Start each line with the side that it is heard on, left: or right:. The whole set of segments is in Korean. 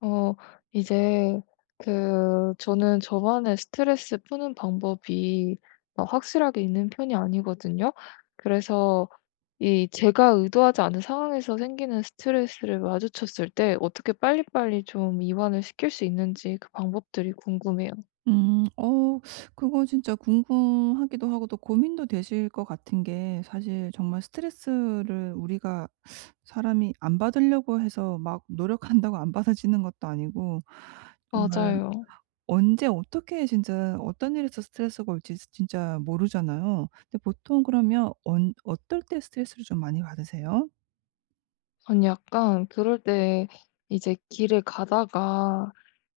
left: 어 이제 저는 저만의 스트레스 푸는 방법이 막 확실하게 있는 편이 아니거든요. 그래서 이 제가 의도하지 않은 상황에서 생기는 스트레스를 마주쳤을 때 어떻게 빨리빨리 좀 이완을 시킬 수 있는지 그 방법들이 궁금해요.
right: 음. 그거 진짜 궁금하기도 하고 또 고민도 되실 것 같은 게, 사실 정말 스트레스를 우리가 사람이 안 받으려고 해서 막 노력한다고 안 받아지는 것도 아니고, 정말
left: 맞아요.
right: 언제 어떻게 진짜 어떤 일에서 스트레스가 올지 진짜 모르잖아요. 근데 보통 그러면 언 어떨 때 스트레스를 좀 많이 받으세요?
left: 아니 약간 그럴 때 이제 길을 가다가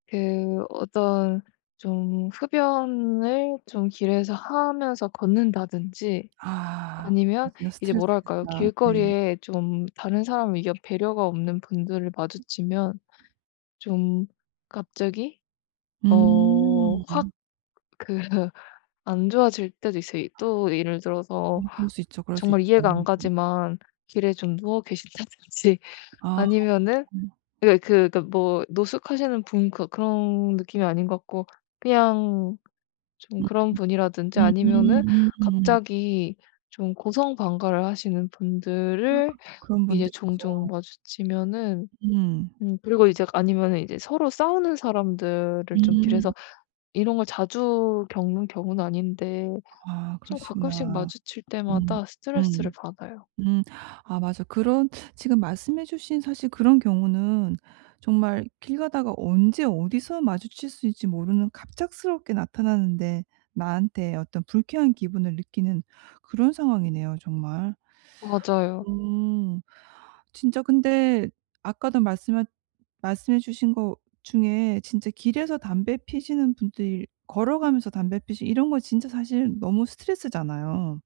left: 그 어떤 좀 흡연을 좀 길에서 하면서 걷는다든지,
right: 아,
left: 아니면
right: 진짜
left: 이제 뭐랄까요?
right: 스트레스겠다. 네.
left: 길거리에 좀 다른 사람 의견 배려가 없는 분들을 마주치면 좀 갑자기 어 확
right: 음.
left: 그 안 좋아질 때도 있어요. 또 예를 들어서
right: 그럴 수 있죠, 그럴 수
left: 정말 이해가 안
right: 있죠.
left: 가지만 길에 좀 누워 계신다든지,
right: 아.
left: 아니면은
right: 음.
left: 예, 뭐 노숙하시는 분 그 그런 느낌이 아닌 것 같고 그냥 좀 그런 분이라든지,
right: 음
left: 아니면은
right: 음.
left: 갑자기 좀 고성방가를 하시는 분들을
right: 그런
left: 이제
right: 분들 있죠.
left: 종종 마주치면은,
right: 음.
left: 그리고 이제 아니면은 이제 서로 싸우는 사람들을 좀
right: 음.
left: 길에서, 이런 걸 자주 겪는 경우는 아닌데
right: 아,
left: 좀 가끔씩
right: 그러시구나.
left: 마주칠
right: 음.
left: 때마다 스트레스를
right: 음.
left: 받아요.
right: 음. 아, 맞아. 그런 지금 말씀해 주신 사실 그런 경우는, 정말 길 가다가 언제 어디서 마주칠 수 있을지 모르는, 갑작스럽게 나타나는데 나한테 어떤 불쾌한 기분을 느끼는 그런 상황이네요, 정말.
left: 맞아요.
right: 음. 진짜 근데 아까도 말씀하 말씀해 주신 거 중에 진짜, 길에서 담배 피시는 분들 걸어가면서 담배 피시 이런 거 진짜 사실 너무 스트레스잖아요.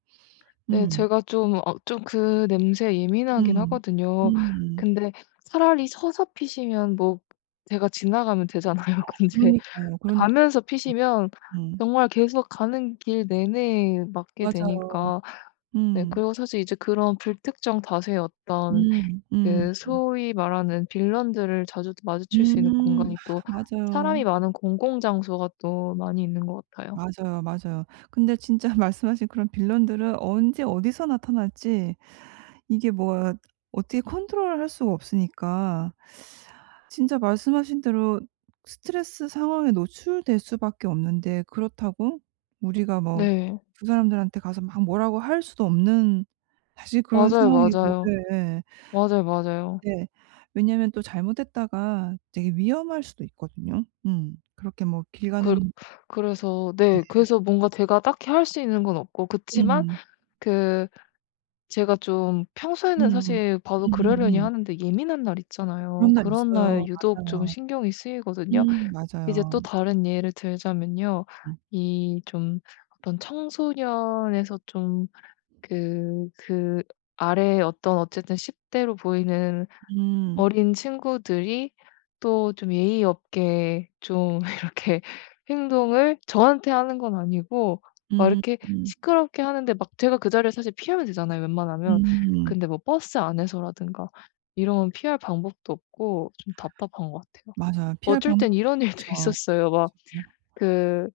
left: 네,
right: 음.
left: 제가 좀 좀 그 냄새에 예민하긴
right: 음.
left: 하거든요.
right: 음.
left: 근데 차라리 서서 피시면 뭐 제가 지나가면 되잖아요. 근데
right: 그러니까요, 그러니까요.
left: 가면서 피시면
right: 음.
left: 정말 계속 가는 길 내내 맡게
right: 맞아요.
left: 되니까. 네.
right: 음.
left: 그리고 사실 이제 그런 불특정 다수의 어떤
right: 음. 음.
left: 그 소위 말하는 빌런들을 자주 마주칠 수 있는
right: 음.
left: 공간이 또
right: 맞아요.
left: 사람이 많은 공공 장소가 또 많이 있는 것 같아요.
right: 맞아요, 맞아요. 근데 진짜 말씀하신 그런 빌런들은 언제 어디서 나타날지, 이게 뭐 어떻게 컨트롤할 수가 없으니까 진짜 말씀하신 대로 스트레스 상황에 노출될 수밖에 없는데, 그렇다고 우리가 뭐
left: 네.
right: 그 사람들한테 가서 막 뭐라고 할 수도 없는 사실 그런
left: 맞아요,
right: 상황이고.
left: 맞아요.
right: 예.
left: 맞아요, 맞아요.
right: 네. 왜냐하면 또 잘못했다가 되게 위험할 수도 있거든요. 음. 그렇게 뭐 길
left: 그
right: 가는.
left: 그래서 네.
right: 예.
left: 그래서 뭔가 제가 딱히 할 수 있는 건 없고 그치만
right: 음.
left: 그 제가 좀 평소에는
right: 음.
left: 사실 봐도 그러려니
right: 음음음.
left: 하는데 예민한 날 있잖아요.
right: 그런 날
left: 그런 날
right: 있어요.
left: 유독 좀
right: 맞아요.
left: 신경이 쓰이거든요.
right: 음.
left: 이제
right: 맞아요.
left: 또 다른 예를 들자면요.
right: 음.
left: 이 좀 어떤 청소년에서 좀 그 그 아래 어떤 어쨌든 10 대로 보이는
right: 음.
left: 어린 친구들이 또 좀 예의 없게 좀 이렇게 행동을 저한테 하는 건 아니고 막
right: 음.
left: 이렇게
right: 음.
left: 시끄럽게 하는데, 막 제가 그 자리를 사실 피하면 되잖아요, 웬만하면.
right: 음.
left: 근데 뭐 버스 안에서라든가 이런 피할 방법도 없고 좀 답답한 것 같아요.
right: 맞아요. 피할
left: 어쩔 땐
right: 방법.
left: 이런 일도
right: 그쵸.
left: 있었어요.
right: 그쵸. 네.
left: 그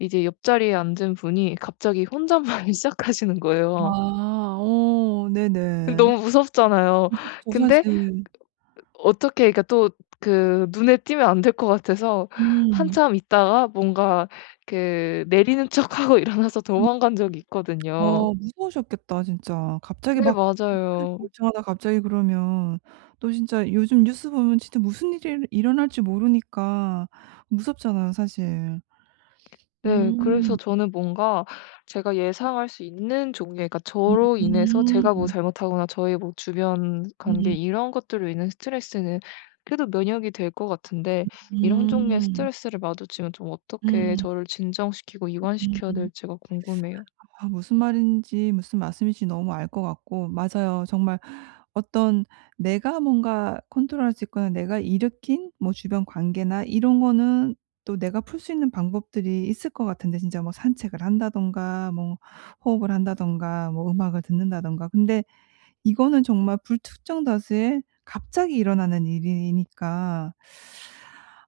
left: 이제 옆자리에 앉은 분이 갑자기 혼잣말을 시작하시는 거예요.
right: 아. 네네.
left: 너무 무섭잖아요.
right: 무섭죠,
left: 근데
right: 사실.
left: 어떻게, 그러니까 또 그 눈에 띄면 안 될 것 같아서
right: 음.
left: 한참 있다가 뭔가 그 내리는 척하고 일어나서
right: 음.
left: 도망간 적이 있거든요.
right: 무서우셨겠다, 진짜. 갑자기
left: 네,
right: 막
left: 맞아요.
right: 멀쩡하다 갑자기 그러면, 또 진짜 요즘 뉴스 보면 진짜 무슨 일이 일어날지 모르니까 무섭잖아요, 사실.
left: 네. 그래서
right: 음.
left: 저는 뭔가 제가 예상할 수 있는 종류의, 그러니까
right: 음.
left: 저로 인해서 제가 뭐 잘못하거나 저의 뭐 주변 관계
right: 음.
left: 이런 것들로 인한 스트레스는 그래도 면역이 될 것 같은데, 이런 종류의
right: 음.
left: 스트레스를 마주치면 좀 어떻게
right: 음.
left: 저를 진정시키고 이완시켜야
right: 음.
left: 될지가 궁금해요.
right: 아, 무슨 말씀인지 너무 알 것 같고, 맞아요. 정말 어떤, 내가 뭔가 컨트롤할 수 있거나 내가 일으킨 뭐 주변 관계나 이런 거는 또 내가 풀 수 있는 방법들이 있을 것 같은데, 진짜 뭐 산책을 한다든가 뭐 호흡을 한다든가 뭐 음악을 듣는다든가. 근데 이거는 정말 불특정 다수의 갑자기 일어나는 일이니까,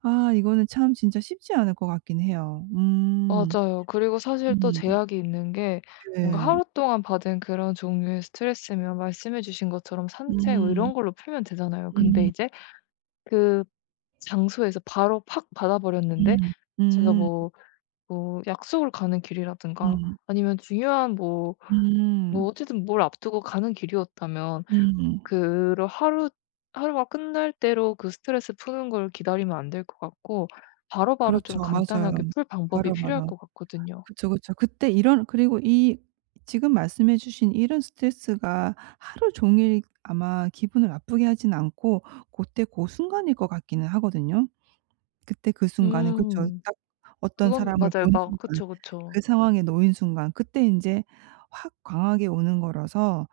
right: 아 이거는 참 진짜 쉽지 않을 것 같긴 해요. 음.
left: 맞아요. 그리고 사실 또
right: 음.
left: 제약이 있는 게, 뭔가
right: 네.
left: 하루 동안 받은 그런 종류의 스트레스면 말씀해 주신 것처럼 산책 뭐
right: 음.
left: 이런 걸로 풀면 되잖아요. 근데
right: 음.
left: 이제 그 장소에서 바로 팍 받아 버렸는데
right: 음.
left: 제가
right: 음.
left: 뭐 뭐 약속을 가는 길이라든가
right: 음.
left: 아니면 중요한 뭐
right: 음.
left: 뭐 어쨌든 뭘 앞두고 가는 길이었다면
right: 음.
left: 그 하루가 끝날 때로 그 스트레스 푸는 걸 기다리면 안 될 것 같고, 바로바로 좀
right: 그렇죠. 맞아요.
left: 간단하게 풀 방법이 필요할
right: 바로바로.
left: 것 같거든요.
right: 그쵸, 그쵸. 그때 이런 그리고 이 지금 말씀해 주신 이런 스트레스가 하루 종일 아마 기분을 나쁘게 하진 않고 고때 고 순간일 것 같기는 하거든요. 그때 그 순간에, 그쵸.
left: 음.
right: 딱 어떤
left: 그건
right: 사람을
left: 맞아요.
right: 본
left: 막
right: 순간,
left: 그쵸, 그쵸.
right: 그 상황에 놓인 순간, 그때 인제 확 강하게 오는 거라서,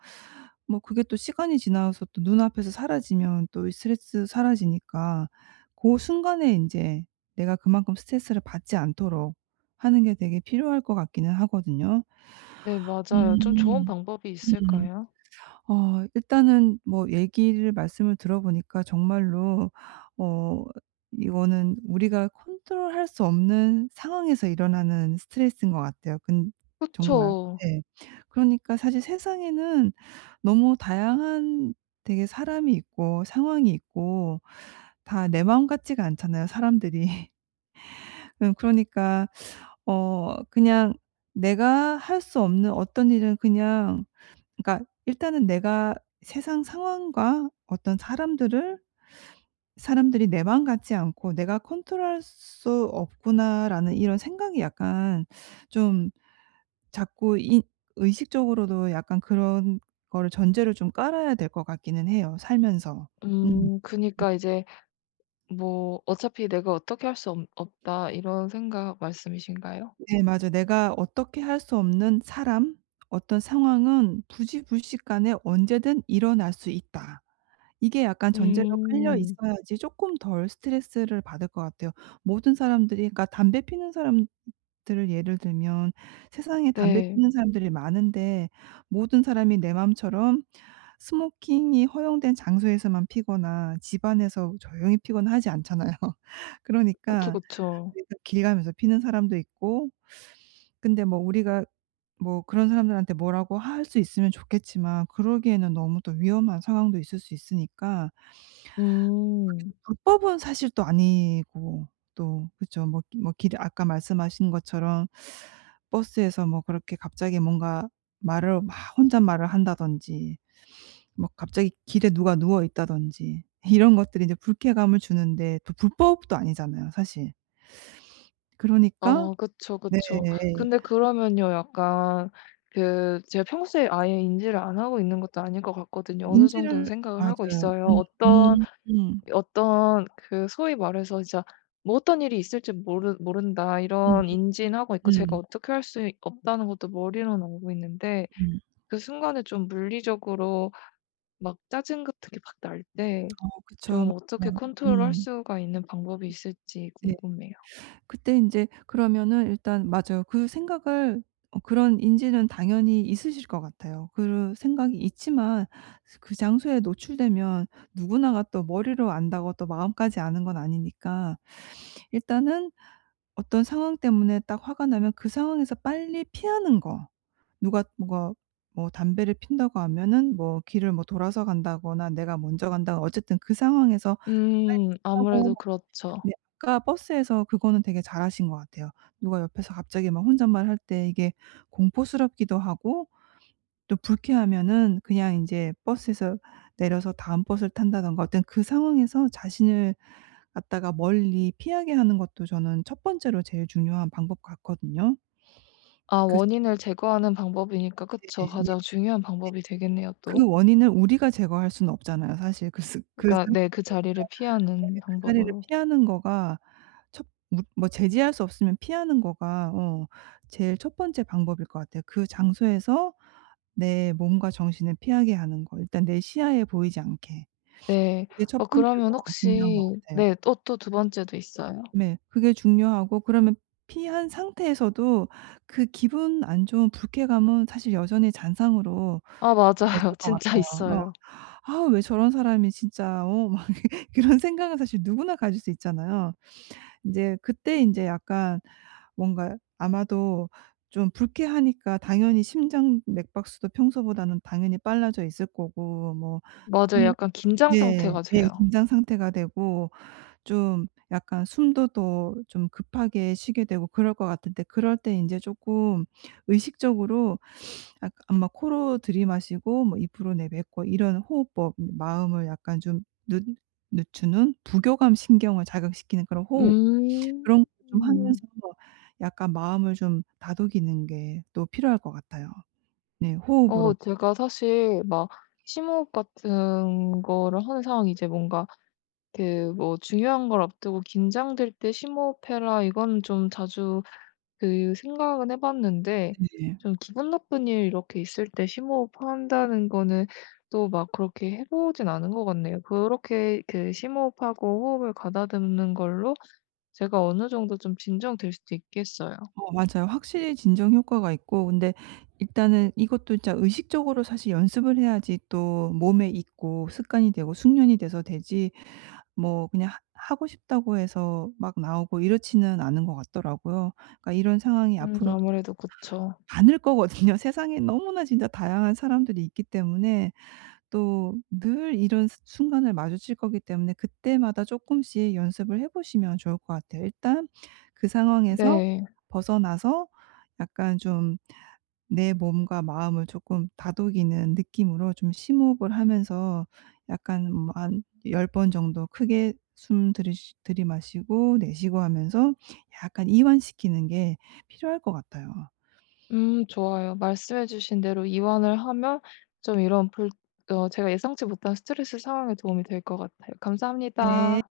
right: 뭐 그게 또 시간이 지나서 또 눈앞에서 사라지면 또 이 스트레스 사라지니까, 고 순간에 인제 내가 그만큼 스트레스를 받지 않도록 하는 게 되게 필요할 것 같기는 하거든요.
left: 네, 맞아요. 좀 좋은
right: 음.
left: 방법이
right: 음.
left: 있을까요?
right: 일단은 뭐 얘기를 말씀을 들어보니까 정말로, 어, 이거는 우리가 컨트롤할 수 없는 상황에서 일어나는 스트레스인 것 같아요. 근 정말.
left: 그쵸.
right: 네. 그러니까 사실 세상에는 너무 다양한, 되게 사람이 있고 상황이 있고 다 내 마음 같지가 않잖아요, 사람들이. 그러니까 그냥 내가 할 수 없는 어떤 일은, 그냥, 그러니까 일단은 내가 세상 상황과 어떤 사람들을 사람들이 내 마음 같지 않고 '내가 컨트롤할 수 없구나.'라는 이런 생각이, 약간 좀 자꾸 이 의식적으로도 약간 그런 거를 전제를 좀 깔아야 될 것 같기는 해요, 살면서. 음.
left: 음, 그니까 이제 뭐 '어차피 내가 어떻게 할 수 없다' 이런 생각 말씀이신가요?
right: 네, 맞아요. 내가 어떻게 할 수 없는 사람, 어떤 상황은 부지불식간에 언제든 일어날 수 있다. 이게 약간 전제로 깔려
left: 음.
right: 있어야지 쪼끔 덜 스트레스를 받을 것 같아요. 모든 사람들이 그러니까, 담배 피는 사람들을 예를 들면, 세상에 담배
left: 네.
right: 피는 사람들이 많은데 모든 사람이 내 마음처럼 스모킹이 허용된 장소에서만 피거나 집 안에서 조용히 피거나 하지 않잖아요.
left: 그쵸,
right: 그러니까
left: 그쵸.
right: 일단 길 가면서 피는 사람도 있고, 근데 뭐 우리가 뭐 그런 사람들한테 뭐라고 할 수 있으면 좋겠지만 그러기에는 너무 또 위험한 상황도 있을 수 있으니까, 그게
left: 음.
right: 또 불법은 사실 또 아니고. 또 그죠. 뭐 길 아까 말씀하신 것처럼 버스에서 뭐 그렇게 갑자기 뭔가 말을 막 혼잣말을 한다든지, 뭐 갑자기 길에 누가 누워 있다든지 이런 것들이 인제 불쾌감을 주는데, 또 불법도 아니잖아요, 사실. 그러니까.
left: 어 그쵸,
right: 네.
left: 그쵸. 근데 그러면요, 약간 제가 평소에 아예 인지를 안 하고 있는 것도 아닌 것 같거든요. 어느 정도는
right: 인지를.
left: 생각을 하고
right: 맞아요.
left: 있어요.
right: 음 음.
left: 어떤 그 소위 말해서 진짜 뭐 '어떤 일이 있을지 모르 모른다.'
right: 음음
left: 이런 인지는 하고 있고, 제가
right: 음.
left: 어떻게 할 수 없다는 것도 머리로는 알고 있는데,
right: 음.
left: 그 순간에 좀 물리적으로 막 짜증 같은 게 막 날 때
right: 그쵸.
left: 좀 어떻게
right: 맞아요.
left: 컨트롤할
right: 음.
left: 수가 있는 방법이 있을지
right: 예.
left: 궁금해요.
right: 그때 인제 그러면은 일단, 맞아요. 그 생각을 어 그런 인지는 당연히 있으실 것 같아요. 그 생각이 있지만, 그 장소에 노출되면 누구나가 또 머리로 안다고 또 마음까지 아는 건 아니니까, 일단은 어떤 상황 때문에 딱 화가 나면 그 상황에서 빨리 피하는 거. 누가 뭐가 뭐 담배를 핀다고 하면은 뭐 길을 뭐 돌아서 간다거나 내가 먼저 간다거나 어쨌든 그 상황에서 빨리
left: 음,
right: 피하고.
left: 아무래도
right: 네.
left: 그렇죠.
right: 아까 버스에서 그거는 되게 잘하신 것 같아요. 누가 옆에서 갑자기 막 혼잣말할 때, 이게 공포스럽기도 하고 또 불쾌하면은 그냥 인제 버스에서 내려서 다음 버스를 탄다든가, 어떤 그 상황에서 자신을 갖다가 멀리 피하게 하는 것도, 저는 첫 번째로 제일 중요한 방법 같거든요.
left: 아,
right: 글쎄.
left: 원인을 제거하는 방법이니까 그쵸.
right: 네.
left: 가장 중요한 방법이 되겠네요
right: 그
left: 또.
right: 원인을 우리가 제거할 수는 없잖아요. 사실 그 스 그
left: 그러니까
right: 상
left: 네, 그 자리를
right: 네.
left: 피하는
right: 그 자리를
left: 방법으로.
right: 피하는 거가 첫 무 뭐 제지할 수 없으면 피하는 거가 제일 첫 번째 방법일 것 같아요. 그 장소에서 내 몸과 정신을 피하게 하는 거. 일단 내 시야에 보이지 않게.
left: 네.
right: 그게
left: 어,
right: 첫 번째로
left: 그러면
right: 중요한 것
left: 혹시
right: 같아요.
left: 네 또 두 번째도 있어요.
right: 네. 그게 중요하고, 그러면 피한 상태에서도 그 기분 안 좋은 불쾌감은 사실 여전히 잔상으로
left: 아,
right: 남아
left: 맞아요.
right: 있을 것
left: 진짜
right: 같아요. 어.
left: 있어요.
right: '아 왜 저런 사람이 진짜 어.' 막 그런 생각은 사실 누구나 가질 수 있잖아요. 인제 그때 인제 약간 뭔가 아마도 좀 불쾌하니까 당연히 심장 맥박수도 평소보다는 당연히 빨라져 있을 거고, 뭐.
left: 맞아요.
right: 네.
left: 약간 긴장
right: 네.
left: 상태가
right: 예,
left: 돼요.
right: 긴장 상태가 되고 좀 약간 숨도 더 좀 급하게 쉬게 되고 그럴 것 같은데, 그럴 때 인제 쪼끔 의식적으로 약 아마 코로 들이마시고 뭐 입으로 내뱉고 이런 호흡법, 마음을 약간 좀 늦 늦추는 부교감 신경을 자극시키는 그런 호흡,
left: 음.
right: 그런 걸 좀 하면서 약간 마음을 좀 다독이는 게 또 필요할 것 같아요. 네. 호흡으로.
left: 어, 제가 사실 막 심호흡 같은 거를 하는 상황이 이제 뭔가 뭐 중요한 걸 앞두고 긴장될 때 "심호흡해라." 이건 좀 자주 그 생각은 해 봤는데,
right: 네.
left: 좀 기분 나쁜 일 이렇게 있을 때 심호흡한다는 거는 또 막 그렇게 해 보진 않은 것 같네요. 그렇게 그 심호흡하고 호흡을 가다듬는 걸로 제가 어느 정도 좀 진정될 수도 있겠어요.
right: 맞아요. 확실히 진정 효과가 있고, 근데 일단은 이것도 진짜 의식적으로 사실 연습을 해야지 또 몸에 익고 습관이 되고 숙련이 돼서 되지, 뭐 그냥 하 하고 싶다고 해서 막 나오고 이렇지는 않은 것 같더라고요. 그러니까 이런 상황이
left: 음,
right: 앞으로도
left: 아무래도 그쵸.
right: 많을 거거든요. 세상에 너무나 진짜 다양한 사람들이 있기 때문에 또 늘 이런 스 순간을 마주칠 거기 때문에, 그때마다 조금씩 연습을 해 보시면 좋을 것 같아요. 일단 그 상황에서
left: 네.
right: 벗어나서 약간 좀 내 몸과 마음을 조금 다독이는 느낌으로 좀 심호흡을 하면서 약간 뭐 한 10번 정도 크게 숨 들이마시고 내쉬고 하면서 약간 이완시키는 게 필요할 것 같아요.
left: 음, 좋아요. 말씀해 주신 대로 이완을 하면 좀 이런 불 어 제가 예상치 못한 스트레스 상황에 도움이 될 것 같아요.
right: 네.
left: 감사합니다.